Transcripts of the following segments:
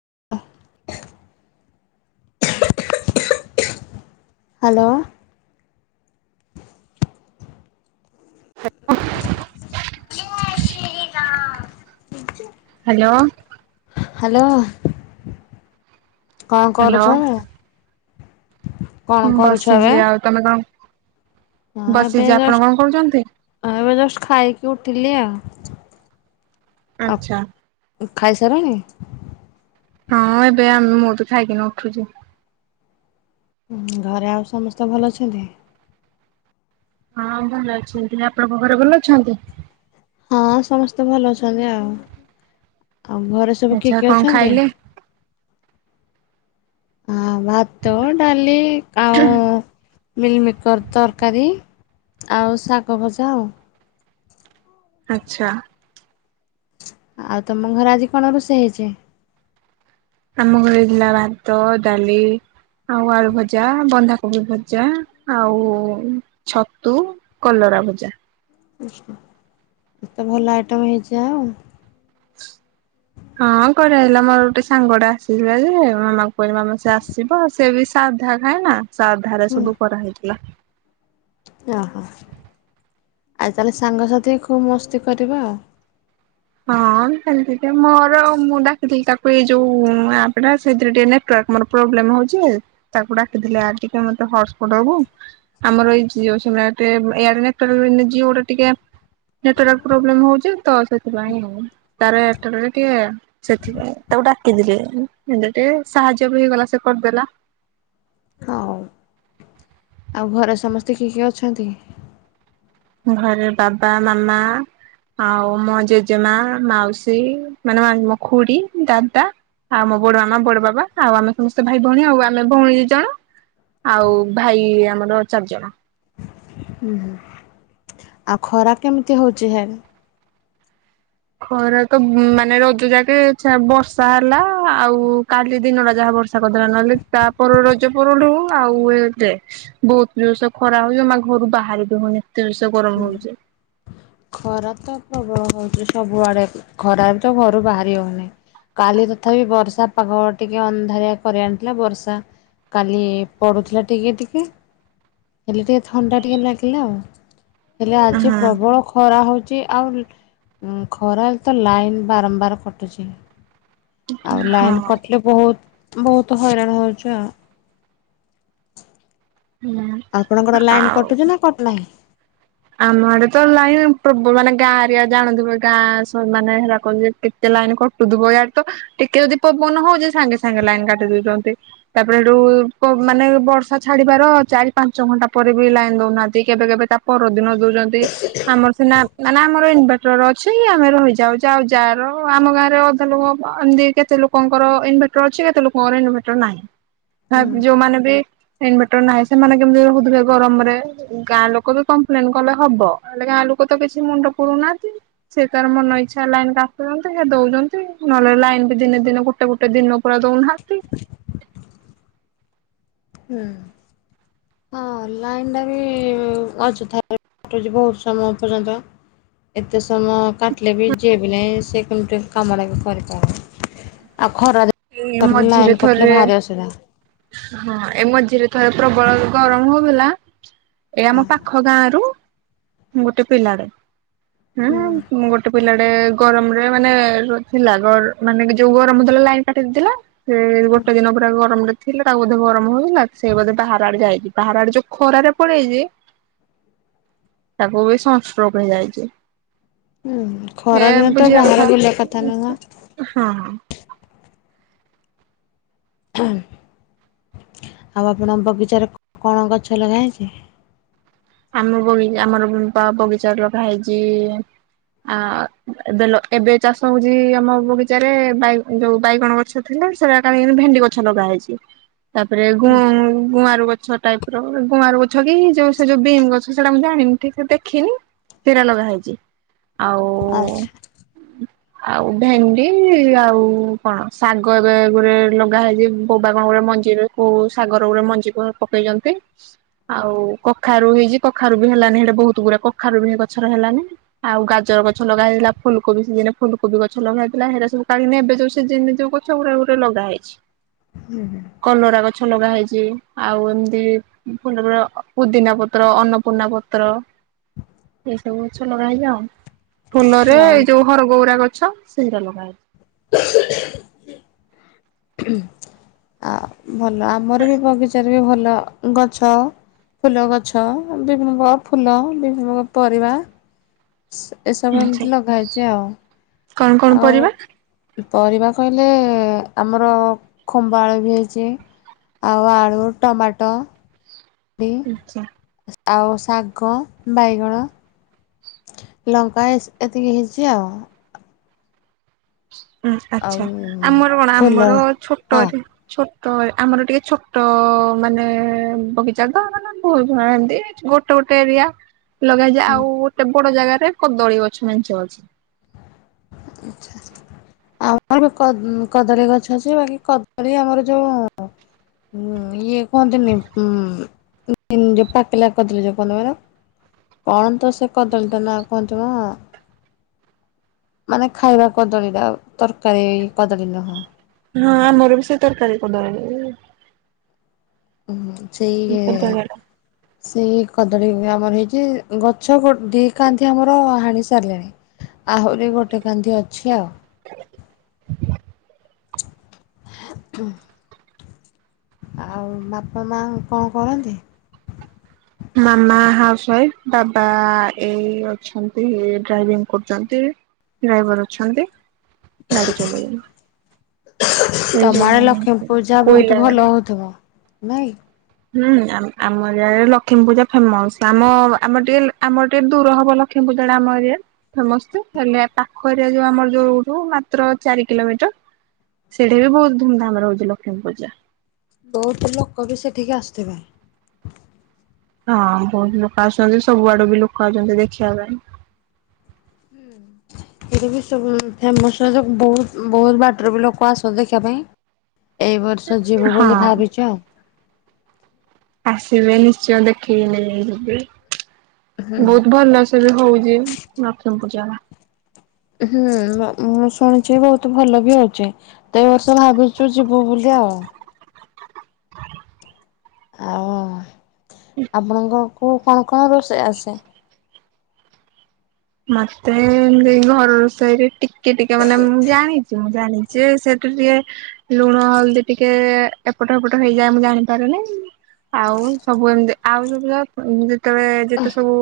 [inaudible] Hello. [unintelligible] Shriram. Hello. Hello କଣ hello କରୁଚ? ବସିଛି ଆଉ ତମେ କଣ ହଁ ଏବେ ବସିଛି ଆପଣ କଣ କରୁଛନ୍ତି? ଯଷ୍ଟ ଏବେ ଯଷ୍ଟ ଖାଇକି ଉଠିଲି ଆଉ ଆଛା। ଖାଇସାରିଣି? ହଁ ଏବେ ଆମେ ମୁଁ ତ ଖାଇକି ଉଠୁଚି। ଘରେ ଆଉ ସମସ୍ତେ ଭଲ ଅଛନ୍ତି? ହଁ ଭଲ ଅଛନ୍ତି। ଆପଣଙ୍କ ଘରେ ଭଲ ଅଛନ୍ତି? ହଁ ସମସ୍ତେ ଭଲ ଅଛନ୍ତି ଆଉ ଆଉ ଘରେ ସବୁ କିଏ ଆଚ୍ଛା କିଏ କଣ ଅଛନ୍ତି? ଖାଇଲେ? ଆ ଭାତ ଡ଼ାଲି ଆଉ ମିଲମିକର୍ ତରକାରୀ ଆଉ ଶାଗ ଭଜା ଆଉ। ଆଛା। ଆଉ ତମ ଘରେ ଆଜି କଣ ରୋଷେଇ ହେଇଛି। ଆମ ଘରେ ହେଇଥିଲା ଭାତ ଡାଲି ଆଉ ଆଳୁ ଭଜା, ବନ୍ଧାକୋବି ଭଜା, ଆଉ ଛତୁ, କଲରା। ରା ଭଜା। ଆଛା ଏତେ ଭଲ ଆଇଟମ୍ ହେଇଚି ଆଉ। ହଁ କରା ହେଲା ମୋର ଗୋଟେ ସାଙ୍ଗଟେ ଆସିଥିଲା ଯେ ମାମା କହିଲି ସେ ଆସିବ ସେ ବି ସାଧା ଖାଏ ନା ସାଧା ରେ ସବୁ କରାହେଇଥିଲା। ଓ ହୋ। ଆ ତାହେଲେ ସାଙ୍ଗସାଥି ଖୁବ୍ ମସ୍ତି କରିବ ଆଉ। ହଁ ସେମତି ଟ ମୋର ମୁଁ ଡାିଥିଲି ତାକୁ ଏଇ ଯୋଉପା ସେଥିରେ ଟିକେ। ତାଙ୍କର ପ୍ରୋବ୍ଲେମ ହଉଚି ଜେ ତାକୁ ଡାକିଥିଲେ ଆଜି କଣ ତ ହଟ୍ସ ଦବୁ ଆମର ଏଇ ଜିଓ ଇଆଡ଼େ ନେଟୱର୍କ ଜିଓ ଟା ଟିକେ ନେଟୱର୍କ ପ୍ରୋବ୍ଲେମ ହଉଛି ତ ସେ ଥ ସେଥିପାଇଁ ଆଉ ତାର ଏଆରଟେଲ ଟିକେ ସେଥିପାଇଁ ତାକୁ ଡାକିଥିଲେ। ସାହାଯ୍ୟ ବି ହେଇଗଲା ସେ କରିଦେଲା। [unintelligible] ହଉ ଆଉ ଘରେ ସମସ୍ତେ କିଏ କିଏ ଅଛନ୍ତି। ଘରେ ବାବା ମାମା। ଆଉ ମୋ ଜେଜେମା ମାଉସୀ ମାନେ ମୋ ଖୁଡି ଦାଦା। ଆଉ ମୋ ବଡ ମାମା ବଡ ବାବା ଆଉ ଆମେ ସମସ୍ତେ ଭାଇ ଭଉଣୀ ଆଉ ଆମେ ଭଉଣୀ ଦି ଜଣ। ଆଉ ଭାଇ ଆମର ଚାରିଜଣ। ହୁଁ ହୁଁ ଆଉ ଖରା କେମିତି ହଉଛି ହିଆଡେ। ଖରା ତ ମାନେ ରଜ ଯାକେ ବର୍ଷା ହେଲା ଆଉ କାଲି ଦିନଟ ଯାହା। ବର୍ଷା କରିଦେଲା ନହେଲେ ତାପର ରଜ ପରଠୁ ଆଉଏବେ ବହୁତ ଜୋରସେ ଖରା ହଉଚି ଜେ ମ ଆଉ ଘରୁ ବାହାରି ବି ହଉନି। ଜୋରସେ ଗରମ ହଉଛି ହହୁଁ ଖରା ତ ପ୍ରବଳ। ହଉଛି ସବୁଆଡେ ଖରାରେ ତ ଘରୁ ବାହାରି ହଉନି। କାଲି ତଥାପି ବର୍ଷା ପାଗ ଟିକେ ଅନ୍ଧାରଆ କରି ଆଣିଥିଲା ବର୍ଷା। କାଲି ପଢୁଥିଲା ଟିକେ ଟିକେ। ହେଲେ ଟିକେ ଥଣ୍ଡା ଟିକେ ଲାଗିଲା ଆଉ ହେଲେ ଆଜି ହଁ ପ୍ରବଳ ଖରା ହଉଛି। ଖରା ତ ଲାଇନ ବାରମ୍ବାର କଟୁଚି। ଆଉ ଲାଇନ କଟିଲ ବହୁତ। ବହୁତ ହଇରାଣ ହଉଚୁ ଆଉ। ହଁ ଆପଣଙ୍କର ଲାଇନ ଆଉ କଟୁଛି ନା କଟୁ ନାହିଁ। ଆମ ଆଡେ ତ ଲାଇନ ପ୍ରବ ମାନେ ଗାଁଏରିଆ ଜାଣୁଥିବେ ଗାଁ ମାନେ ହେରା କ ଣ ଜେ ପ୍ରିଟେ। ଲାଇନ କଟୁ ଥିବ ଇଆଡ଼େତ ଟିକେ ଯଦି ପବନ ହଉଛି ସାଙ୍ଗେ ସାଙ୍ଗେ ଲାଇନ କାଟି ଦଉଛନ୍ତି ତାପରେ ହେଠୁ ମାନେ ବର୍ଷା ଛାଡିବାର ଚାରି ପାଞ୍ଚ ଘଣ୍ଟା ପରେ ବି ଲାଇନ ଦଉନାହାନ୍ତି କେବେ କେବେ ତା ପର ଦିନ ଦଉଛନ୍ତି ଆମର ସିନା ମାନେ ଆମର ଇନଭଟର ଅଛି ଆମେ ରହିଯାଉଚୁ ଆଉ ଯାର ଆମ ଗାଁରେ ଅଅଧେ ଲୋକ ଏମତି କେତେ ଲୋକଙ୍କର ଇନଭଟର ଅଛି କେତେ ଲୋକଙ୍କର ଇନଭଟର ନାହିଁ। ହ ହୁଁ ଯୋଉମାନେ ବି ଇନଭଟର ନାହିଁ ସେମାନେ କେମିତି ରହୁଥିବେ ଗରମରେ ଗାଁ ଲୋକ ବି କପ୍ଲେନ କଲେ ହବ ହେଲେ ଆ ଲୋକ ତ କିଛି ମୁଣ୍ଡ ପୁରଉ ନାହାନ୍ତି ସେ ତାର ମନ ଇଛା ଲାଇନ କାଟୁ ସେ ଦଉଛନ୍ତି ନହେଲେ ଲାଇନ ବି ଦିନେ ଦିନେ ଗୋଟେ ଗୋଟେ ଦିନ ପୁରା ଦଉନାହାନ୍ତି। [unintelligible] ହୁଁ। ହଁ ଲାଇନ ଟା ବି ଅଯଥାାରେ କଟୁଛି ବହୁତ ସମୟ ପର୍ଯ୍ୟନ୍ତ। ଏତେ ସମୟ କାଟିଲେ ବି ଯିଏବି ନାଇଁ ସିଏ କେମିତି କାମଟା ବି କରିପାରିବ। ଆଉ ଏ ଖରାଦିନେ ମଝିରେ ଲାଇନ୍ ଥରେ କଟିଲେ ଭାରି ଅସୁବିଧା। ହଁ ଏ ମଝିରେ ଥର ପ୍ରବଳ ଗରମ ହଉ ଥିଲା ଏଇ ହଁ। ଆମ ପାଖ ଗାଁ ରୁ ଗୋଟେ ପିଲାର ହୁଁ ଗୋଟେ ପିଲା ଏ ଗରମରେ ମାନେ ଥିଲା ଗ ମାନେ ଯୋଉ ଗରମଥିଲା ଲାଇନ କାଟି ଦେଇଥିଲା। ସେ ଗୋଟେ ଦିନ ପୁରା ଗରମରେ। ଥିଲା ତାକୁ ବୋଧେ ଗରମ ହଉଥିଲା ସେଇ ବୋଧେ ବାହାର ଆଡେ ଯାଇଛି ବାହାର ଆଡେ ଯୋଉ ଖରାରେ ପଳେଇଚି ତାକୁ ବି ସଂଷ୍ଟ୍ରୋକ ହେଇଯାଇଚି। ହୁଁ ଏ ଖରା ଦିନ ତ ବାହାରେ ବୁଝିିବାକଥା ବୁଲିବା କଥା ନୁହଁ। ହଁ। ଅଁ ହଁ। ଆଉ ଆପଣଙ୍କ ବଗିଚାରେ କଣ ଗଛ ଲଗା ହେଇଚି। ଆମ ବଗିଚା ଆମରପା ବଗିଚାରେ ଲଗା ହେଇଚି ଇ ଇ ଆ ଏବେ ଏବେ ଚାଷ ହଉଚି ଆମ ବଗିଚାରେ ବା ଯୋଉ ବାଇଗଣ ଗଛ ଥିଲା ସେରା କାଢିକିନି ଭେଣ୍ଡି ଗଛ ଲଗା ହେଇଚି। ତାପରେ ଗୁଁ ଗୁଆଁରୁ ଗଛ ଟାଇପ ର ଗୁଆଁରୁ ଗଛ କି ଯୋଉ ସେ ଯୋଉ ବିମ୍ ଗଛ ଛଡା ମୁଁ ଜାଣିନି ଠିକ ସେ ଦେଖିନି ତେରା ଲଗା ହେଇଛି ଆଉ ଆଚ୍ଛା। ଆଉ ଭେଣ୍ଡି ଆଉ କଣ ଶାଗ ଏବେ ଗୋଟରେ ଲଗା ହେଇଛି ବୋବା କଣ ଗୋଟେ ମ ଯିବେ କୋଉ ଶାଗ ର ଗୋରେ ମଞ୍ଜି ପକେଇଛନ୍ତି ଆଉ ପ କଖାରୁ ହେଇଛି କଖାରୁ ବି ହେଲାନି ହେଟା ବହୁତ ଗୁଡା କଖାରୁ ବି ଗଛର ହେଲାନି ଆଉ ଗାଜର ଗଛ ଲଗା ହେଇଥିଲା। ଫୁଲକୋବି ସିଜିନ ରେ ଫୁଲକୋଵି ଗଛ ଲଗାହେଇଥିଲା ହେରା ସବୁ କାଢ଼ିକି ଏବେ ଯୋଉ ସିଜିନ ଗଛ ଗୁରେ ଲଗାହେଇଛି। ହୁଁ ହୁଁ। ଗଛ ଲଗା ହେଇଛି ଆଉ ଏମିତି ଫୁଲ ପୁଦିନା ପତ୍ର ଅନ୍ନପୂର୍ଣ୍ଣା ପତ୍ର [inaudible] ଏସବୁ ଗଛ ଲଗା ହେଇଛି ଆଉ ପୁ ଫୁଲରେ ଆଉ ଏଇ ଯୋଉ ହର ଗୌରା ଗଛ ସେଇରା ଲଗାହେଇଛି। [inaudible] ଆ ଭଲ ଆମର ବି ବଗିଚାରେ ବି ଭଲ ଗଛ। ଫୁଲ ଗଛ ବିଭିନ୍ନ ପ୍ରକାର ଫୁଲ ବିଭିନ୍ନ ପ୍ରକାର ପରିବା ଏସ ସବୁ ଆଛା ଏମିତି ଲଗାହେଇଛି ଆଉ। କଣ କଣ ଆଉ ପରିବା? ପରିବା କହିଲେ ଆମର ଖମ୍ବା ଆଳୁ ବି ହେଇଛି। ଆଉ ଆଳୁ ଟମାଟୋ। ବି ଆଚ୍ଛା। ଆଉ ଶାଗ ବାଇଗଣ। ଲଙ୍କା ଏତିିକି ହେଇଛି ଆଉ ହୁଁ ଆଉ ଆଛା ଆମର କଣ ଫୁଲ ଆମର ହଁ ଛୋଟରେ ଛୋ ତ ଆମର ଟିକେ ଛୋଟ ମାନେ ବଗିଚା ମାନେ ବହୁତ ଏମତି ଗୋଟେ ଗୋ ଟେରିଆ ଲଗେଇଯାଏ ଆଉ ଗୋଟେ ବଡ ଜାଗାରେ କଦଳୀ ଗଛ ମେଞ୍ଚେ ଅଛି। ଆଚ୍ଛା। ଆମର କଦଳୀ ଗଛ ଅଛି ବାକି କଦଳୀ ଆମର ଯୋଉ ହୁଁ ଇଏ କୁହନ୍ତିନି ଉଁ ଯୋଉ ପାକାଲା ଯୋଉ କଣ ତ ଏରା କଣ ତ ସେ କଦଳୀ ଟା ନାଁ କଣ ତ? [inaudible] ମାନେ ଖାଇବା କଦଳୀ ଟା ତରକାରୀ କଦଳୀ ନୁହଁ। ହଁ ଆମର ବି ସେ ତରକାରୀ କଦଳୀ ହାଁ ହୁଁ ସେଇ କଦଳୀ [inaudible] ସେଇ କଦଳୀ ଆମର ହେଇଛି ଗଛ ଦେଇ କାଧ ଆମର ହାଣି ସାରିଲେଣି। ଆହୁରି ଗୋଟେ କାନ୍ଧି ଅଛି ଆଉ। [inaudible] ଆଉ ବାପା ମା କଣ କରନ୍ତି? ମାମା ହାଉସୱାଇଫ ବାବା ଏଇ ଅଛନ୍ତି ଡ୍ରାଇଭିଂ କରୁଛନ୍ତି। ଡ୍ରାଇଭର ଅଛନ୍ତି। ଗାଡି ଚଲେଇଲେ ତମର ଲକ୍ଷ୍ମୀ ପୂଜା କୋଇଲା ବହୁତ ଗାଡି। ଭଲ ହଉଥିବ ନାଇଁକି। ହୁଁ ଆମଆ ଲକ୍ଷ୍ମୀ ପୂଜା ଫେମସ ଆମ ଆମ ଟିକେ ଆମର ଟିକେ ଦୂର ହବ ଲକ୍ଷ୍ମୀ ଯେତେବେଳେ ଆମ ଏ ଫେମସ ହେଲେ ପାଖଏରିଆ ଯୋଉ ଆମର ଯୋଉୁ ମାତ୍ର ଚାରି କିଲୋମିଟର। ସେଠି ବି ବହୁତ ଧୁମଧାମ ରେ ହଉଛି ଲକ୍ଷ୍ମୀ ପୂଜା। ବହୁତ ଲୋକ ବି ସେଠିକି ଆସିଥିବେ। [inaudible] ହଁ ବହୁତ ଲୋକ ଆସୁଛନ୍ତି ସବୁ ଆଡୁ ବି ଲୋକ ଆସୁଛନ୍ତି ଦେଖିବା ପାଇଁ। ହୁଁ। ଏଇଠି ବିଶ୍ୱ ଫେମସ ବହୁତ ବହୁତ ବାଟରେ ବି ଲୋକ ଆସନ୍ତି ଦେଖିବା ପାଇଁ। ଏଇ ବର୍ଷ ଯିବୁ ବୋଲି ହଁ। ଭାବିଚୁ ଆଉ। ଆସିବେ ନିଶ୍ଚୟ ଦେଖିକି ଯିବେ। [inaudible] ବହୁତ ଭଲସେ ବି ହଉଛି ଲକ୍ଷ୍ମୀ ପୂଜା। ହୁଁ ମୁଁ ଶୁଣିଛି ବହୁତ ଭଲ ବି ହଉଛି ତ ଏ ବର୍ଷ ଭାବିଛୁ ଯିବୁ ବୋଲି [unintelligible] ଆଉ ଆପଣଙ୍କ କୁ କଣ କଣ ରୋଷେଇ ଆସେ? ମତେ ଏଇ ଘର ରୋଷେଇରେ ଟିକେ ଟିକେ ମାନେ ମୁଁ ଜାଣିଛି ମୁଁ ଜାଣି ଯେ ସେଠୁ ଟିକେ ଲୁଣ ହଳଦୀ ଟିକେ ଏପଟ ହେପଟ ହେଇଯାଏ ମୁଁ ଜାଣିପାରୁନି। ଆଉ ସବୁ ଏମିତି ଆଉ [unintelligible] ତେବେ ଯେତେ ସବୁ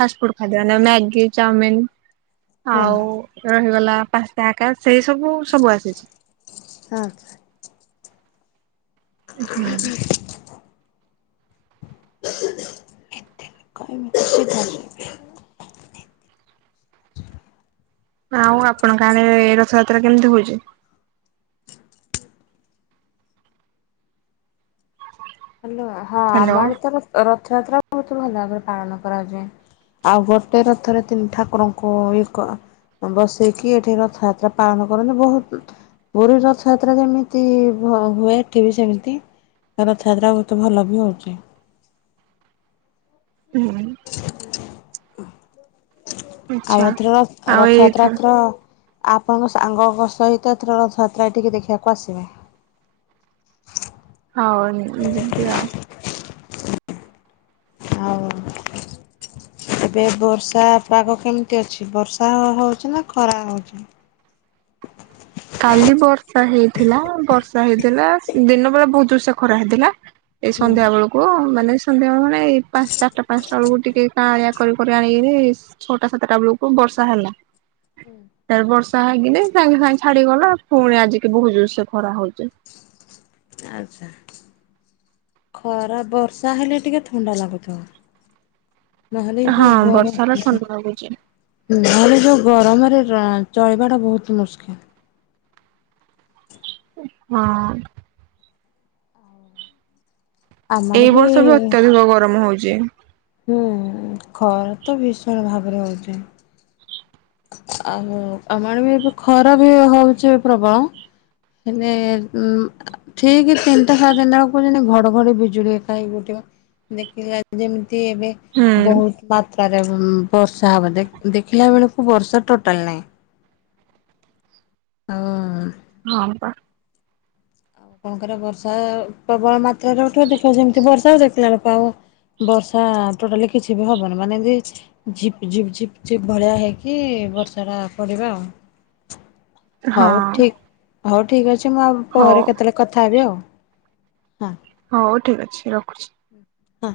ଫାଷ୍ଟ ଫୁଡ ଖାଇଦେବା ଯୋଉ ମ୍ୟାଗି ଚାଉମିିନ ହଁ ଆଉ ରହିଗଲା ପାଞ୍ଚଟା ଆକାଶ ସେଇ ସବୁ ସବୁ ଆସିଚି। ହଁ। ଆା [inaudible] କହିବିଧ ଆଉ ଆପଣ ଗାଁରେ ରଥଯାତ୍ରା କେମିତି ହଉଚି? ହାଲୋ ହଁ ହ୍ୟାଲୋ ଆମର ତ ରଥଯାତ୍ରା ବହୁତ ଭଲ ଭାବରେ ପାଳନ କରାଯାଏ। ଆଉ ଗୋଟେ ରଥରେ ତିନି ଠାକୁରଙ୍କୁ ଇଏ କଣ ବସେଇକି ଏଠି ରଥଯାତ୍ରା ପାଳନ କରନ୍ତି, ବହୁତ ପୁରୀ ରଥଯାତ୍ରା ଯେମିତି ହବ ହୁଏ ଏଠି ବି ସେମିତି। କାର ରଥାଯାତ୍ରା ବହୁତ ଭଲ ବି ହଉଛି। ହୁଁ। ଆଉ ଆଚ୍ଛା ଏଥରକ ଆଉ ର-ରଥଯାତ୍ରା ଏଇଥର ଏଥରକ ଆପଣଙ୍କ ସାଙ୍ଗଙ୍କ ସହିତ ଏଥର ରଥଯାତ୍ରା ଏଠିକି ଦେଖିବାକୁ ଆସିବେ। ହଉନି ଯିବି ଆଉ। ହଉ। ଏବେ ବର୍ଷା ପାଗ କେମିତି ଅଛି? ବର୍ଷା ହଉଛି ନା ଖରା ହଉଛି? ହ [inaudible] କାଲି ବର୍ଷା ହେଇଥିଲା ବର୍ଷା ହେଇଥିଲା ଦିନ ବେଳେ ବହୁତ ଜୋର୍ ସେ ଖରା ହେଇଥିଲା। ଏଇ ହୁଁ। ସନ୍ଧ୍ୟା ବେଳକୁ ମାନେ ସନ୍ଧ୍ୟାବେଳେ ମାନେ ଏଇ ପାଞ୍ଚ ଚାରଟା ପାଞ୍ଚଟା ବେଳକୁ ଟିକେ କାହାଳିଆ କରି କରି ଆଣିକିରି ଛଅଟା ସାତଟା ବେଳକୁ ବର୍ଷା ହେଲା। ତାପରେ ବର୍ଷା ହେଇକିନି ସାଙ୍ଗେ ସାଙ୍ଗେ ଛାଡିଗଲା ପୁଣି ଆଜିକି ବହୁତ ଜୋର୍ ସେ ଖରା ହଉଛି। ଆଚ୍ଛା। ଖରା ବର୍ଷା ହେଲେ ଟିକେ ଥଣ୍ଡା ଲାଗୁଥବ। ନହେଲେ ଏଇ ହଁ ଯୋଉ ଗରମ, ବର୍ଷା ହେଲା ଥଣ୍ଡା ଲାଗୁଛି ନହେଲେ ଯୋଉ ଗରମରେ ଅଁ ଚଳିବାଟା ବହୁତ ମୁସ୍କିଲ। [inaudible] ହଁ। ଆମ ଆଡେ ଏଇ ବର୍ଷ ବି ଅତ୍ୟଧିକ ଗରମ ହଉଚି। ହୁଁ, ଖରା ତ ଭୀଷଣ ଭାବରେ ହଉଛି। ଆଉ ଆମ ଆଡେ ବି ଏବେ ଖରା ବି ହଉଛି ପ୍ରବଳ ହେଲେ ଉମ୍ ଠିକ୍ ତିନିଟା ସାଢେ ତିନିଟା ବେଳକୁ ଯେମିତି ଘଡଘଡି ବିଜୁଳି ହେକା ହେଇ ଘୋଟିବ। ଦେଖିଲି ଆଜି ଯେମିତି ମିତି ଏବେ ହୁଁ ବହୁତ ମାତ୍ରାରେ ଉଁ ବର୍ଷା ହବ ଦେଖି ଦେଖିଲା ବେଳକୁ ବର୍ଷା ଟୋଟାଲ ନାହିଁ। ଅ ହ। ହଁ ପା। ଆଉ ଆପଣଙ୍କର ବର୍ଷା ପ୍ରବଳ ମାତ୍ରାରେ ଉଠେଇବ, ଦେଖିବ ଯେମିତି ବର୍ଷା ହବ ଦେଖିଲା ବେଳକୁ ଆଉ ବର୍ଷା ଟୋଟାଲି କିଛି ବି ହବନି, ମାନେ ଯେମିତି ଝିିପିଝିପି ଝିପିଝିପି ଭଳିଆ ହେଇକି ବର୍ଷାଟା ପଡିବା ଆଉ। ହଁ ହଉ ଠିକ ହଉ ଠିକ ଅଛି। ମୁଁ ଆଉ ହଉ ପରେ କେତେବେଳେ କଥା ହେବି ଆଉ ହଁ। ହଉ ଠିକ ଅଛି ରଖୁଛି। ହଁ।